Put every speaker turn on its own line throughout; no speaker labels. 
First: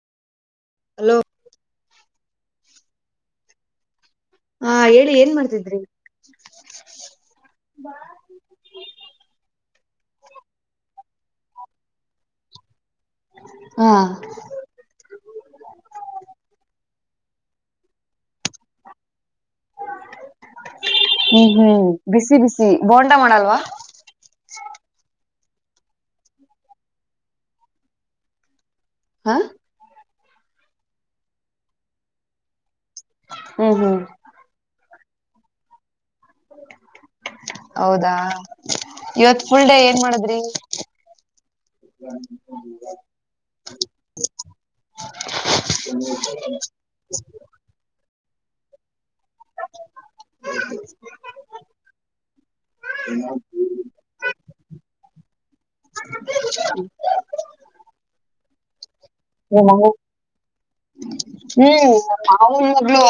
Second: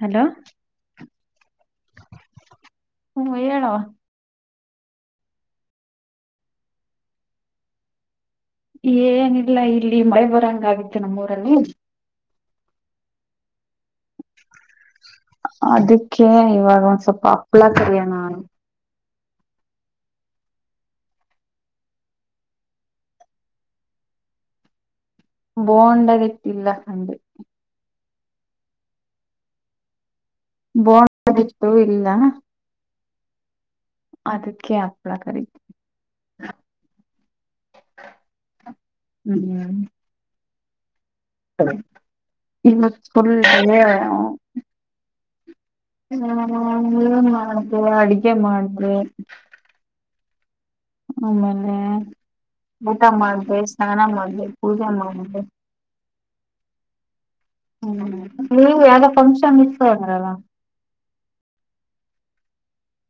Hello
hello
ಹ್ಮ್ ಹೇಳುವ
ಹಾ ಹೇಳಿ ಏನ್ ಮಾಡ್ತಿದ್ರಿ
ಏನಿಲ್ಲ ಇಲ್ಲಿ ಮೈ ಬರಂಗ ಆಗಿತ್ತು ನಮ್ಮೂಊರಲ್ಲಿೂ
ಹಾ
ಅದಕ್ಕೆ ಇವಾಗ ಒಂದ್ ಸ್ವಲ್ಪ ಹಪ್ಳ ಕರಿಿಯಣು
ಹ ಹ್ಮ್ ಹ್ಮ್ ಬಿಸಿ ಬಿಸಿ ಬೋಂಟ ಮಾಡಲ್ವಾ
ಬೊಂಡದಟ್ಟಿಲ್ಲ ಕಂಡು
ಹಾ
ಬೊಂಡದ ಹಿಟ್ಟು ಇಲ್ಲ
ಹ್ಮ್ ಹ್ಮ್
ಅದಕ್ಕೆ ಅಪ್ಪಳ ಕರಿ.
ಹೌದಾ ಇವತ್ ಫುಲ್ ಡೇ
ಹ್ಮ್
ಏನ್ ಮಾಡದ್ರಿ.
ಇವತ್ತು ಫುಲ್ ಡೇ.
ಹ [unintelligible]
ಏನ್ ಮಾಡ್ದೆ ಅಡುಗೆ ಮಾಡಿದೆ.
[inaudible]
ಆಮೇಲೆ. ಊಟ ಮಾಡ್ದ ಸ್ನಾನ ಮಾಡ್ದ ಪೂಜೆ ಮಾಡಿದೆ.
[inaudible]
[inaudible]
ಹ
ಇತ್ತು
ಹ್ಮ.
ಅಂದ್ರಲ್ಲ
ಮಾವನ್ ಮಗಳು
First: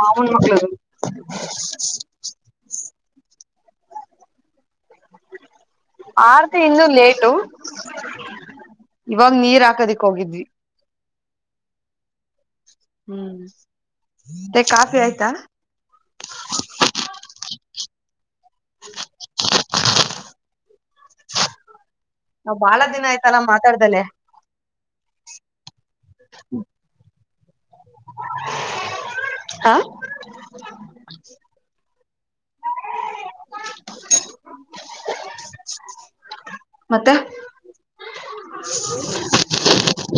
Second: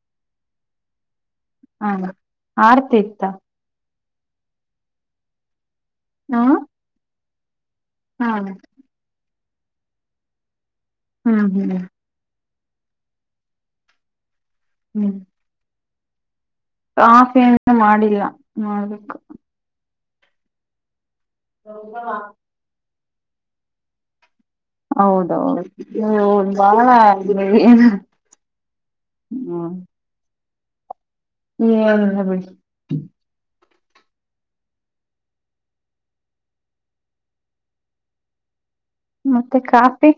ಮಾವನ ಮಗಳು.
ಹ ಆರ್ತಿ ಇತ್ತ.
ಆರ್ತಿ ಇನ್ನೂ ಲೇಟು.
ಹ್ಮ.
ಕದಕ್ ಹೋಗಿದ್ವಿ.
ಹ್ಮ್ ಹ್ಮ್.
ಹ್ಮ್ ಮೆ ಕಾಫಿ
ಹ್ಮ್
ಆಯ್ತಾ.
ಕಾಫಿ ಇನ್ನೂ ಮಾಡಿಲ್ಲ ಮಾಡಬೇಕ.
ನಾ ಬಾಳ ದಿನ ಆಯ್ತಲ್ಲ ಮಾತಾಡ್ದಲೆ.
ಹೌದೌದು ಬಾಳಏ. ಹ್ಮ.
ಹ
ಏನಿಲ್ಲ ಬಿಡಿ.
ಹಾ [inaudible] ಮತ್ತೆ
ಮತ್ತೆ ಕಾಫಿ.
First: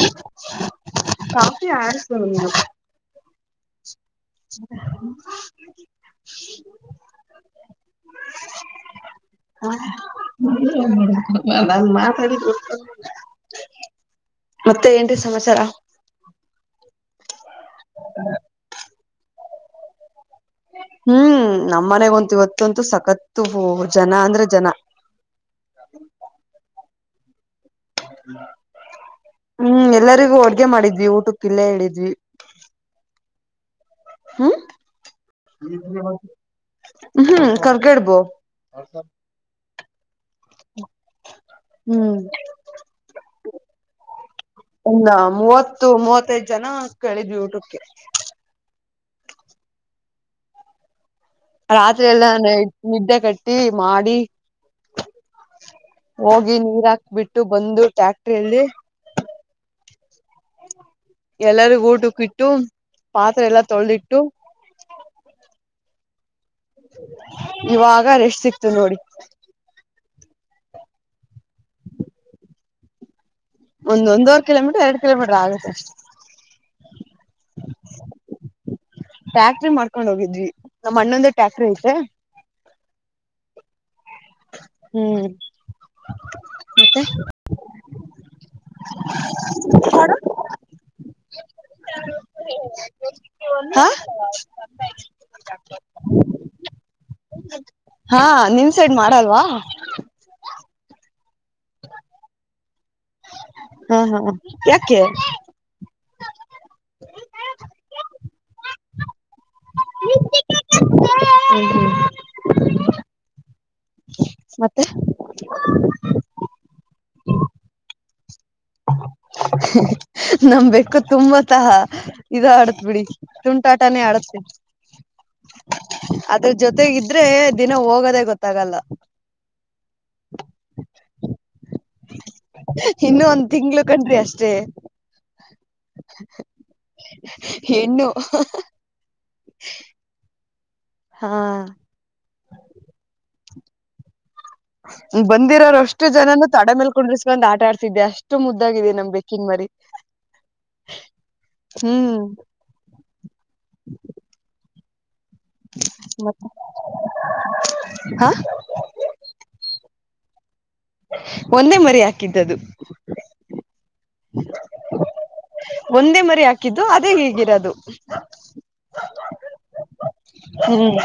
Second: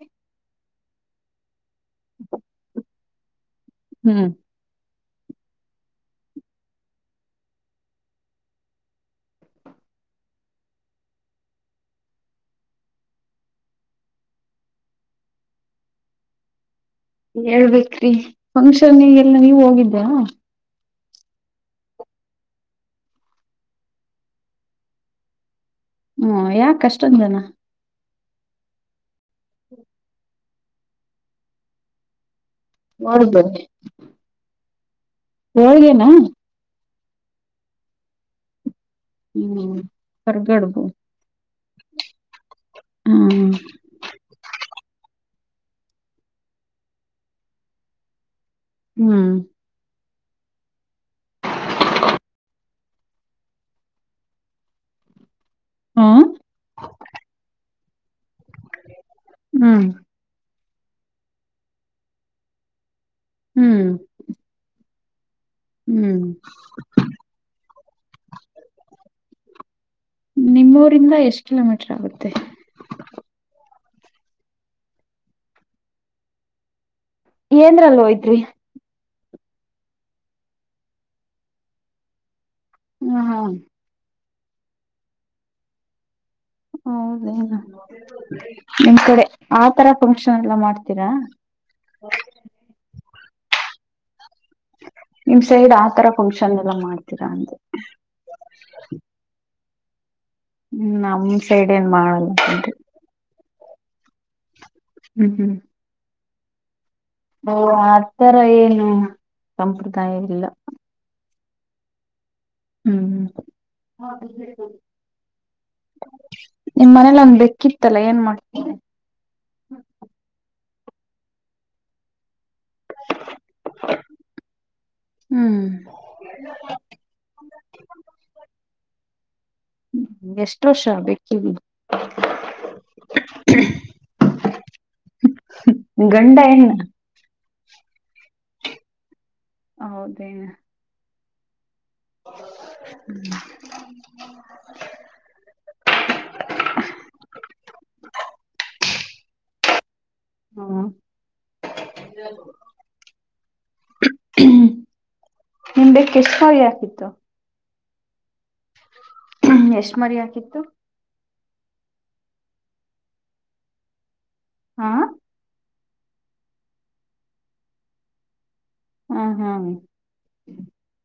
ಕಾಫಿ [unintelligible]
ಹ್ಮ್
ಹ [inaudible] [unintelligible] ಹ ನನ್ ಮಾತಾಡಿದು. ಮತ್ತೆ ಏನ್ರೀ ಸಮಾಚಾರ.
ಹೇಳ್ಬೇಕೇ್ರಿ ಫಂಕ್ಷನ್ ಎಲ್ಲ ನೀವ್ ಹೋಗಿದ್ದ್ಯಾ.
ಹ್ಮ್ ನಮ್ ಮನೆ ಗಂತು ಇವತ್ತಂತೂ ಸಕತ್ ಜನ ಅಂದ್ರೆ ಜನ. ಹ.
ಹ್ಮ ಯಾಕ ಅಷ್ಟೊಂದು ಜನ.
ಹ್ಮ್ ಎಲ್ಲರಿಗೂ ಅಡ್ಗೆ ಮಾಡಿದ್ವಿ ಊಟಕ್ಕ ಇಲ್ಲೇ ಹೇಳಿದ್ವಿ.
ಹೌ ಬ. [inaudible]
ಹ್ಮ
ಹೇಳು ನಾ.
ಹ್ಮ್ ಕರ್ಗಡ್ಬೋ
ಹ್ಮ್ ಹೊರ್ಗಡ್ಬು.
ಹ್ಮ್ ಒ. ಮೂವತ್ತು ಮೂವತ್ತೈದ್ ಜನ ಕೇಳಿದ್ವಿ ಊಟಕ್ಕೆ.
ಹ್ಮ್.
ರಾತ್ರಿ ಎಲ್ಲ ನಿದ್ದೆ ಕಟ್ಟಿ ಮಾಡಿ.
ಹ
ಹೋಗಿ ನೀರ್ ಹಾಕ್ ಬಿಿಟ್ಟು ಬಂದು ಟ್ಯಾಕ್
ಹ್ಮ್
ಎಲ್ಲರಿಗ ಓಟು ಕಿಟ್ಟು. ಪಾತ್ರೆ ಎಲ್ಲಾ
ಹ್ಮ್
ತೊಳೆದಿಟ್ಟು.
ಹ್ಮ್.
ಇವಾಗರೆಷ್ಟ ಸಿಕ್ತು ನೋಡಿ.
ನಿಮ್ಮೂರಿಂದ ಎಷ್ಟ್ ಕಿಲೋಮೀಟರ್ ಆಗುತ್ತೆ.
ಒಂದ ಒಂದುವವರ್ ಕಿಲೋಮೀಟರ್ ಎರಡ್ ಕಿಲೋಮೀಟರ್ ಆಗುತ್ತೆ
ಏನದ್ರಾ ಲ್ ಹೋಯ್ತ್ರಿ
ಟ್ಯಾಕ್ಟ್ರ ಮಾಡ್ಕೊಂಡ್ ಹೋಗಿದ್ವಿ ನಮ್ಮ್ ಅಣ್ಣೊಂದೇ ಟ್ಯಾಕ್ಟ್ರಿ ಐತೆ
ಹ್ಮ್ ಹ್ಮ್
ಹ್ಮ್ ಮತ್ತೆ
ಹೌದೇ ನಿಮ ಕಡೆ ಆತರ ಫಂಕ್ಷನ್ ಎಲ್ಲ ಮಾಡ್ತೀರಾ
ಹ
ನಿಮ್ ಸೈಡ್ ಆತರ ಫಂಕ್ಷನ್ ಎಲ್ಲ ಮಾಡ್ತೀರಾ ಅಂದ
ಹ
ಹ್ಮ್ ನಮ ಸೈಡ್ ಏನ್ ಮಾಡಲ್ಲ ಅಂಗೇ
ಹಾ ಹಾ ಯಾಕೆ
ಹ ಆಥರ ಏನು ಸಂಪ್ರದಾಯವಲ್ಲ
ಹ್ಮ ಹ್ಮ
ಹ್ಮ್ ಹ್ಮ್ [unintelligible]
ಮತ್ತೆ
ನಿಮ್ ಮನೇಲಿ ಒಂದ್ ಬೆಕ್ಕಿತ್ತಲ್ಲ ಏನ್ ಮಾಡ್ತ
[unintelligible] ನಮಬೇಕೇಕು ತುಂಬಾ ತಹ ಇದ ಆಡತ್ ಬಿಡಿ ತುಂಟಾಟಾನೇ ಆಡುತ್ತೆ
ಹ್ಮ್
ಅದ್ರ ಜೊತೆಗ ಇದ್ರೆ ದಿನ ಹೋಗೋದೇ ಗೊತ್ತಾಗಲ್ಲ
ಹ್ಮ ಎಷ್ಟ ವರ್ಷ ಬೇಕಿದ್ದಿ
ಇನ್ನು ಒಂದು ಮಾಡಿ ಅಷ್ಟೇ
ಗಂಡ ಹೆಣ್ಣ
ಹೆಣ್ಣು
ಹ ಹೌದೇ
ಹಾ
ಹ್ಮ್
ಬಂದಿರೋರು ಅಷ್ಟು ಜನನು ತಡ ಮೇಲ್ ಕುಡ್ರರ್ಸ್ಕೊಂಡ್ ಆಟ ಆಡ್ತಿದ್ದೆ ಅಷ್ಟು ಮುದ್ದಾಗಿದೆ ನಮ್ಗೆ ಬೇಕಿನ್ ಮರಿ
ಹ್ಮ
ಹ್ಮ್
ನಿಂದೆಕ್ಕೆ ಎಷ್ಟು ಸರಿ ಹಾಕಿತ್ತು
ಹಾ
ಹ್ಮ ಎಷ್ಟ್ ಮರಿ ಹಾಕಿತ್ತು
ಒಂದೆ ಮರಿ ಹಾಕಿದ್ದ್ದ
ಹಾ
ಒಂದೇ ಮರಿ ಹಾಕಿದ್ದು ಅದೇ ಹೀಗಿರದು.
ಹಾ ಹಾ
ಹ್ಮ್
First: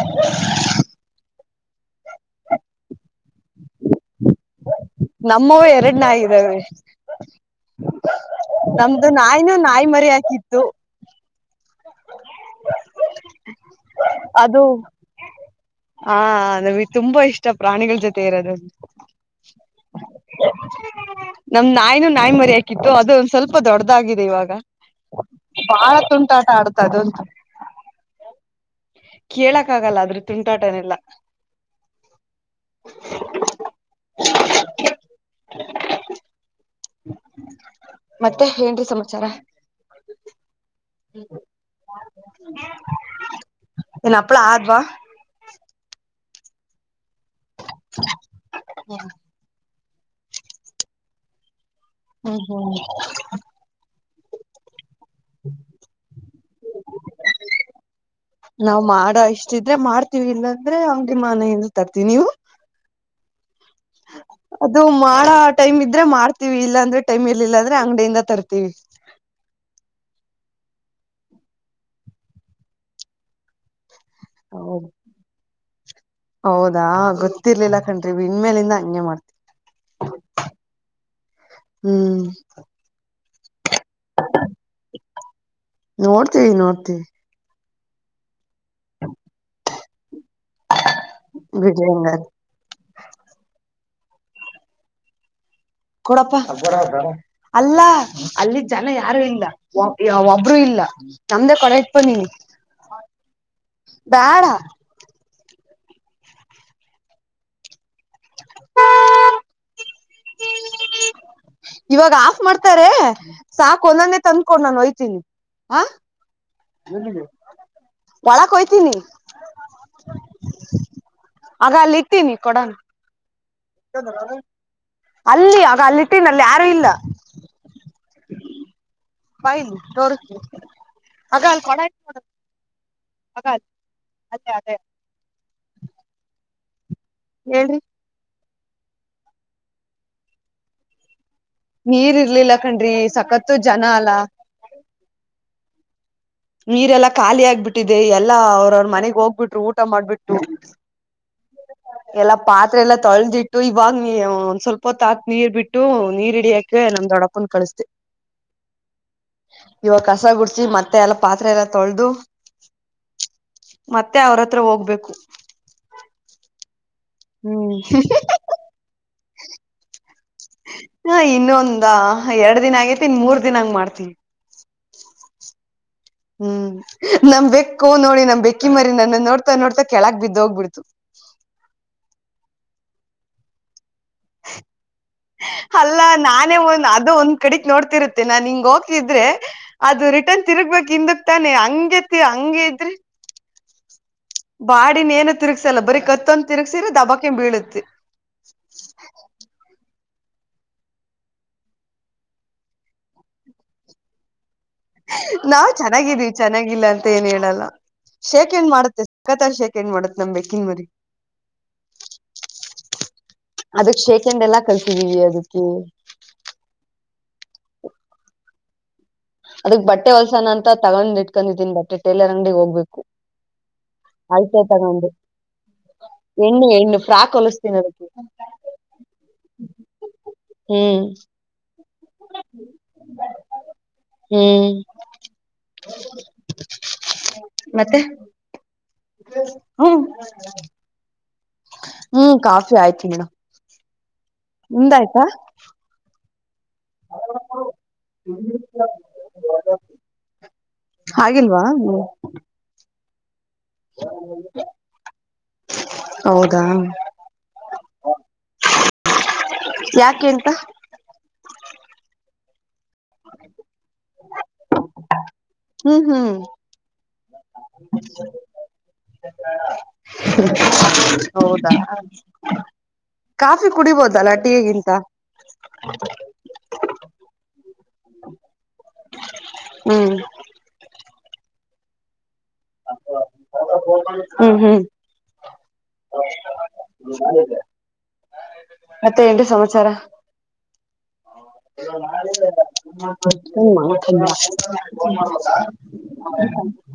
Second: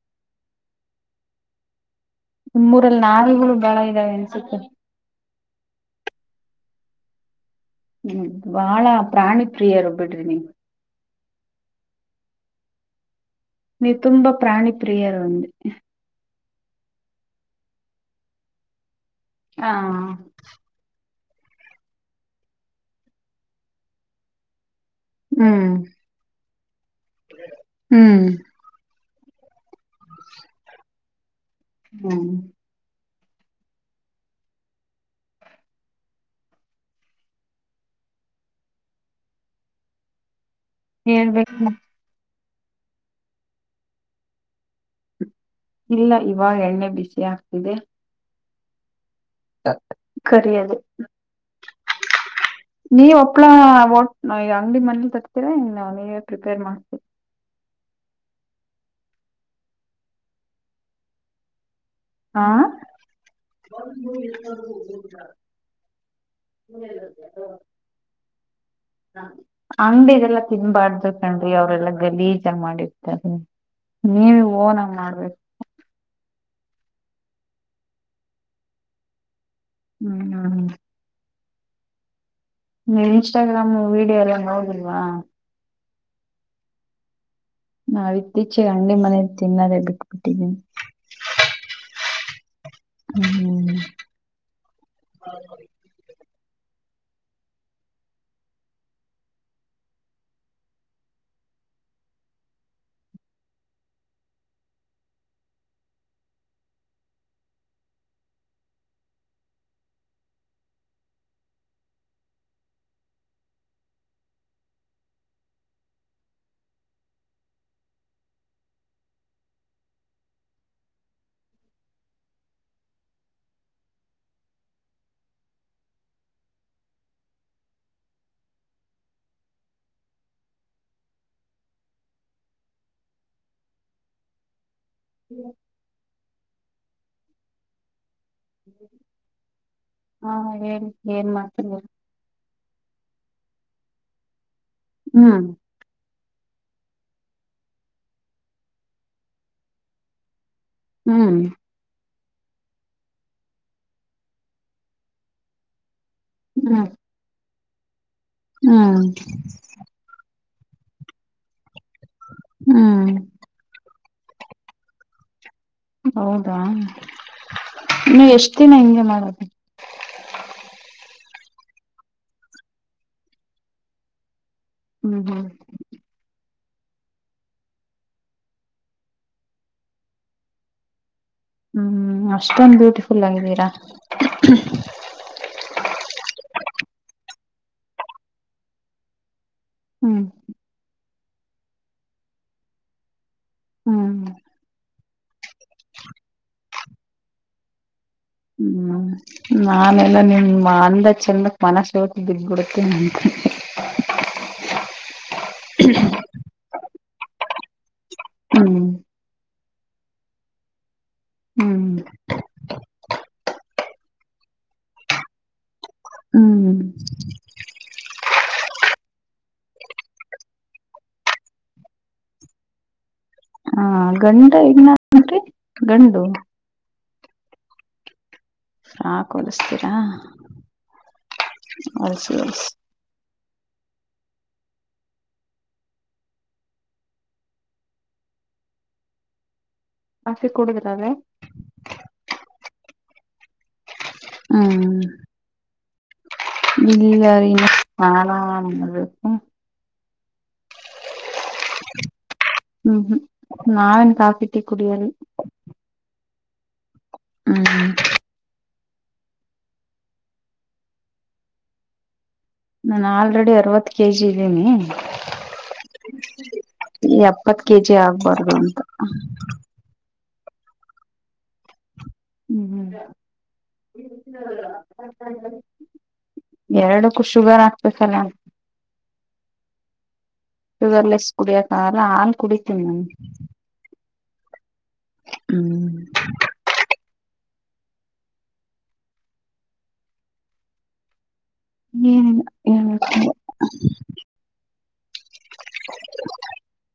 ಇಮ್ಮೂರಲ್ಲಿ ನಾಲ್ಗಳು ಬಾಳ ಇದ್ದಾವೆ ಅನ್ಸುತ್ತೆ.
ನಮ್ಮ ಎರಡ್ನಯಿ ಇದಾವೆ
ಹ್ಮ್ ಬಹಳ
ನಮ್ದು
ಪ್ರಾಣಿ
ನಾಯಿನೂ ನಾಯಿ
ಪ್ರಿಯರು
ಮರಿ
ಬಿಡ್ರಿ ನೀವು
ಹಾಕಿತ್ತು
ನೀ ತುಂಬಾ
ಅದು
ಪ್ರಾಣಿ ಪ್ರಿಯರು ಅಂದೆ
ಹಾ ನಮಗ್ ತುಂಬಾ ಇಷ್ಟ ಪ್ರಾಣಿಗಳ ಜೊತೆ ಇರೋದು
ಹಾ
[inaudible] ನಮ್ ನಾಯ್ನನು ನಾಯಿ ಮರಿ ಹಾಕಿತ್ತು ಅದುೊಂದ್ ಸ್ವಲ್ಪ ದೊಡ್ಡದಾಗಿದೆ ಇವಾಗ.
ಹ್ಮ್
ಬಾಳ ತುಂಟಾಟ ಆಡ್ತದ ಅದಂತೂ
ಹ್ಮ್
ಕೇಳಕ್ ಆಗಲ್ಲ ಆದ್ರೂ ತುಂಟಾಟನೆಲ್ಲ
ಹ್ಮ
[inaudible] ಮತ್ತೆ ಏನ್ ರೀ ಸಮಾಚಾರ
ಹೇಳ್ಬೇಕ ಮಾ
ಇನ್ ಅಪ್ಳ ಆದವಾ
ಇಲ್ಲ ಇವಾಗ ಎಣ್ಣೆ ಬಿಸಿ ಆಗ್ತಿದೆ
ಹಾ [inaudible]
ಕರೆಯಾದ
ಹ್ಮ್ ಹ್ಮ್
ನೀವ್ ಒಪ್ಳ ಟ್ ಈಗ ಅಂಗಡಿ ಮನಲಿ ತರ್ತೀರಾ ನೀವೇ ಪ್ರಿಪೇರ್ ಮಾಡ್ತೀವಿ
ನಾವವು್ ಮಾಡ ಇಷ್ಟಿದ್ರೆ ಮಾಡ್ತೀವಿ ಇಲ್ಲಾಂದ್ರೆ ಅವಗೆ ಮನ ಇ ತರ್ತೀ ನೀವು
ಹಾ
ಅದು ಮಾಡ ಟೈಮ್ ಇದ್ರೆ ಮಾಡ್ತೀವಿ ಇಲ್ಲಾ ಅಂದ್ರೆ ಟೈಮ್ ಎಲ್ಲಿಲ್ಲ ಅಂದ್ರೆ ಅಂಗಡಿಯಿಂದ ತರ್ತೀವಿ ಹ [unintelligible]
ಅಂಗಡಿದೆಲ್ಲಾ ತಿನ್ಬಾರ್ದು ಕಣ್ರಿ ಅವ್ರೆಲ್ಲಾ ಗಲೀಜ ಮಾಡಿರ್ತಾರೆ ನೀವ ಹಓನಂಗ ಮಾಡ್ಬೇಕು
ಹೌದಾ ಗೊತ್ತಿರ್ಲಿಲ್ಲ ಕಖಂಡ್ರಿ ಇಣ್ಮೇಲಿಂದ ಹಂಗೆ ಮಾಡ್ತವಿ
ಹ್ಮ್ ಹ್ಮ್ ಹ್ಮ್
ಹ್ಮ್
ನೀವ್ ಇನ್ಸ್ಟಾಗ್ರಾಮ್ ವಿಡಿಯೋ ಎಲ್ಲ ನೋದಲ್ವಾ
ನೋಡ್ತವಿ ನೋಡ್ತಿವಿ
ನಾವ ಇತ್ತೀಚೆಗೆ ಅಂಗಿ ಮನ ತಿನ್ನದೇ ಬಿು
ವಿಜಯನರ
ಹ್ಮ್ ಹ್ಮ್
ಕೊಡಪ್ಪ ಅಲ್ಲ ಅಲ್ಲಿ ಜನ ಯಾರು ಇಲ್ಲ ಒಬ್ಬರುೂ ಇಲ್ಲ ನಮ್ದ ಕಾಲಜ್ ಪನ್ನನಿ ಬ್ಯಾಡ [inaudible] ಇವಾಗ ಆಫ್ ಮಾಡ್ತಾರೆ ಸಾಕ್ ಒಲ್ಲನೆೇ ತಂದ್ಕೊೊಂಡ ನಾನು ಹೊಯ್ತೀನಿ ಹ ಒಳಕ್ ಹೋಯಿತೀನಿ ಆಗ ಅಲ್ಲಿ ಇತೀನಿ ಕೊಡನ್ ಅಲ್ಲಿ ಆಗ ಅಲ್ಲಿಟ್ಟೀನ ಅಲ್ಲಿ ಯಾರು ಇಲ್ಲ ೈನ್ [unintelligible] ತೋರಿಸ್ತಿನಿ ಹ ಅದೆ ಅದೆ ಹೇಳ್ರಿ
ಹಾ ಏನ್ ಏನ್ ಮಾಡ್ತ
ನೀರ್ ಇರ್ಲಿಲ್ಲ ಕಣ್ರಿ ಸಕತ್ತು ಜನ ಅಲ್ಲ
ಹ್ಮ್
ನೀರೆಲ್ಲಾ ಖಾಲಿ ಆಗ್ಬಿಟ್ಟಿದೆ ಎಲ್ಲಾ ಅವ್ರವ್ರ ಮನೆಗ್ ಹೋಗ್ಬಿಟ್ರು ಊಟ ಮಾಡ್ಬಿಟ್ರು
ಹ್ಮ್
ಎಲ್ಲಾ ಪಾತ್ರೆ ಎಲ್ಲ ತೊಳೆದಿಟ್ಟು ಇವಾಗ ನೀ ಒಂದ್ ಸ್ವಲ್ಪ ತಾತ್ ನೀರ್ ಬಿಟ್ಟು ನೀರ್ ಹಿಡಿಯಕ
ಹ್ಮ್
ನಮ ದೊಡಪನ್ ಕಳಿಸತೆ
ಹ್ಮ್
ಇವಾಗ ಕಸ ಗುಡ್ಸಿ ಮತ್ತೆ ಲ್ಲ ಪತ್ರಲ್ಲ
ಹ್ಮ್
ಮತ್ತೆ ಅವ್ರ ಹತ್ರ ಹೋಗ್ಬೇಕು
ಹೌದಾ
ಹ್ಮ್
ನೀನ್ನು ಎಷ್ಟ್ ದಿನ ಹಿಂಗೆ ಮಾಡದು
ಹ ಇನ್ನೊಂದ ಎರಡ್ ದಿನ ಆಗೇತಿ ಇನ್ ಮೂರ್ ದಿನಾಂಗ ಮಾಡ್ತವಿ
ಹ್ಮ್ ಹ್ಮ್
ಹ್ಮ್ ನಮ್ ಬೆಕ್ಕು ನೋಡಿ ನಮ್ ಬೆಕ್ಕಿ ಮರಿ ನನ್ನ ನೋಡ್ತಾ ನೋಡ್ತಾ ಕೆಳಕ್ ಬಿದ್ದ ಹೋಗ್ಬಿಡ್ತು
ಹ್ಮ್ ಅಷ್ಟೊಂದ ಬ್ಯೂಟಿಫುಲ್ ಆಗಿದ್ದೀರಾ
ಅಲ್ಲ ನಾನೇ ಒ ಅದು ಒ ಕಡಕ್ ನೋಡ್ತಿರುತ್ತೆ ನಾನ್ ಹಿಂಗ ಹೋಗ್ತಿದ್ರೆ ಅದು
ಹ್ಮ್
ರಿಟರ್ನ್ ತಿರುಗ್ಬೇಕಿಂದ ತಾನೆ ಹಂಗಗೆತಿ ಹಂಗಗೆ ಇದ್ರಿ
ಹ್ಮ್
ಬಾಡಿನ ಏನು ತಿರುಗ್ಸಲ್ಲ ಬರೀ ಕತ್ತಂದ್ ತಿರುಗ್ಸಿರ ದಬ್ಬಕ ಬೀಳತ್ತತಿ
ಹ್ಮ್ ನಾನೆ ಎಲ್ಲ ನಿಮ ಅಂದ ಚೆಂದಕ್ ಮನಸಕ್ಕೆ ದುಡ್ಬಿಡತ್ತೆ ನ
ನಾವ್ ಚೆನ್ನಾಗಿದ್ದೀವಿ ಚೆನ್ನಾಗಿಲ್ಲ ಅಂತ ಏನ್ ಹೇಳಲ್ಲ ಶೇಖ ಎಂಡ್
ಹ್ಮ್
ಮಾಡುತ್ತೆ ಸತ ಶೇಖ ಹೆಂಡ್ ಮಾಡತ್ೆ ನಮ್ ಬೇಕನ್ ಮರಿ
ಹ್ಮ್
ಅದಕ್ ಶೇಖಂಡ ಎಲ್ಲಾ ಕಲ್ಸಿದೀವಿ ಅದಕ್ಕೆ
ಹ್ಮ್
ಅದಕ್ ಬಟ್ಟೆ ಹೊಲ್ಸಾನ ಅಂತ ತಗೊಂಡ್ ಇಟ್ಕೊಂಡಿದೀನಿ ಬಟ್ಟೆ ಟೇಲರ್ ಅಂಗಡಿಿಗೆ ಹೋಗ್ಬೇಕು
ಹ ಗಂಡ
ಆಯ್ತಾಯ್
ಇನ್ನ
ತಗೊಂಡು
ಗಂಡು
ಎಣ್ಣು ಹೆಣ್ಣು ಫ್ರಾಕ್ ಹೊಲಸ್ತೀನಿ ಅದಕ್ಕೆ
ಹಾಕ್ ಹೊಲಸ್ತೀರಾ
ಹ್ಮ್
ಹೊಲ್ಸ ಹೊಲ್ಸ
ಹ್ಮ್ ಮತ್ತೆ ಹ್ಮ್
ಕಾಫಿ ಕುಡುದ್ರವೇ
ಹ್ಮ್ ಕಾಫಿ ಆಯ್ತಿ ನಡ ನಿಂದ ಆಯ್ತಾ
ಬಿಲ್ಲ ಅರಿಿಂದ ನಳ
ಹಾಗಾಗಿಲ್ವಾ ನೀ
ನಾವನ್ ಕಾಪಟ್ಟ ಕುಡಿಯಾರೆ
ಹೌದಾ
ಹ್ಮ್ ಹ್ಮ
ಯಾಕೆಂತ
ನಾನು ಆಲ್ರೆಡಿ ಅರವತ್ತು ಕೆಜಿ ಇದ್ದೀನಿ
ಹ್ಮ್ ಹ್ಮ್
ಈ ಎಪ್ಪತ್ ಕೆಜಿ ಆಗ್ಬಾರ್ದು ಅಂತ
ಹೌದಾ
ಹ್ಮ್್ಮ
ಕಾಫಿ ಕುಡಿಬೋದಲ್ಲ ಟೀಗಿಂತ
ಎರಡಕ್ಕೂ ಶುಗರ್ ಹಾಕ್ಬೇಕಲ್ಲ
ಹ್ಮ್
ರ್ಲೆಸ್ ಕುಡಿಯಕಲ್ಲ ಹಾಲ್ ಕುಡಿತೀನಿ ನ್
ಹ್ಮ್ ಹ್ಮ್
ಹ್ಮ್
ಮತ್ತೆ ಎಂಟು ಸಮಾಚಾರ
ಏನಿಲ್ಲ ಏನ್
ಹಾ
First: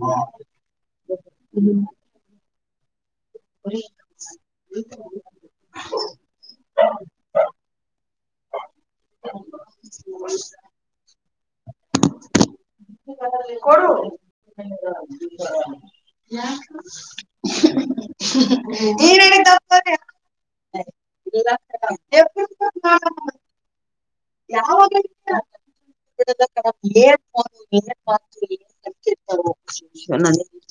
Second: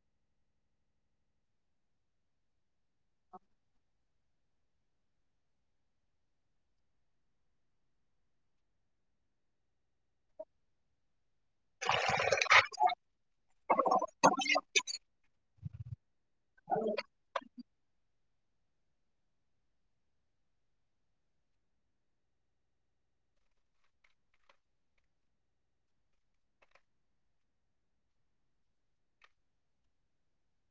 ಹಾ ಹ್ಮ ಹರಿ ಹಾ ಕೊ ನೀನ ತಪ್ಪ ಹಾ ಯಾವ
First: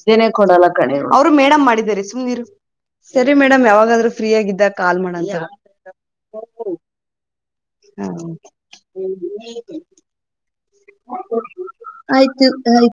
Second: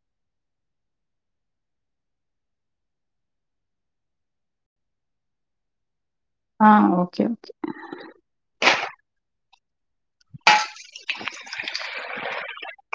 ಜನೆ ಕೊಡಲ್ಲ ಕಡೆ ಅವ್ರು ಮೇಡಮ್ ಮಾಡಿದಿದ್ದಾರೆ ಸುಮ್ನೀರು ಸರಿ ಮೇಡಮ್ ಯಾವಾಗಾದ್ರೂ ಫ್ರೀ ಆಗಿದ್ದ ಕಾಲ್ ಮಾಡ
ಹಾ ಓಕೆ ಕೆ
ಹಾ ಆಯ್ತು ಆಯ್ತು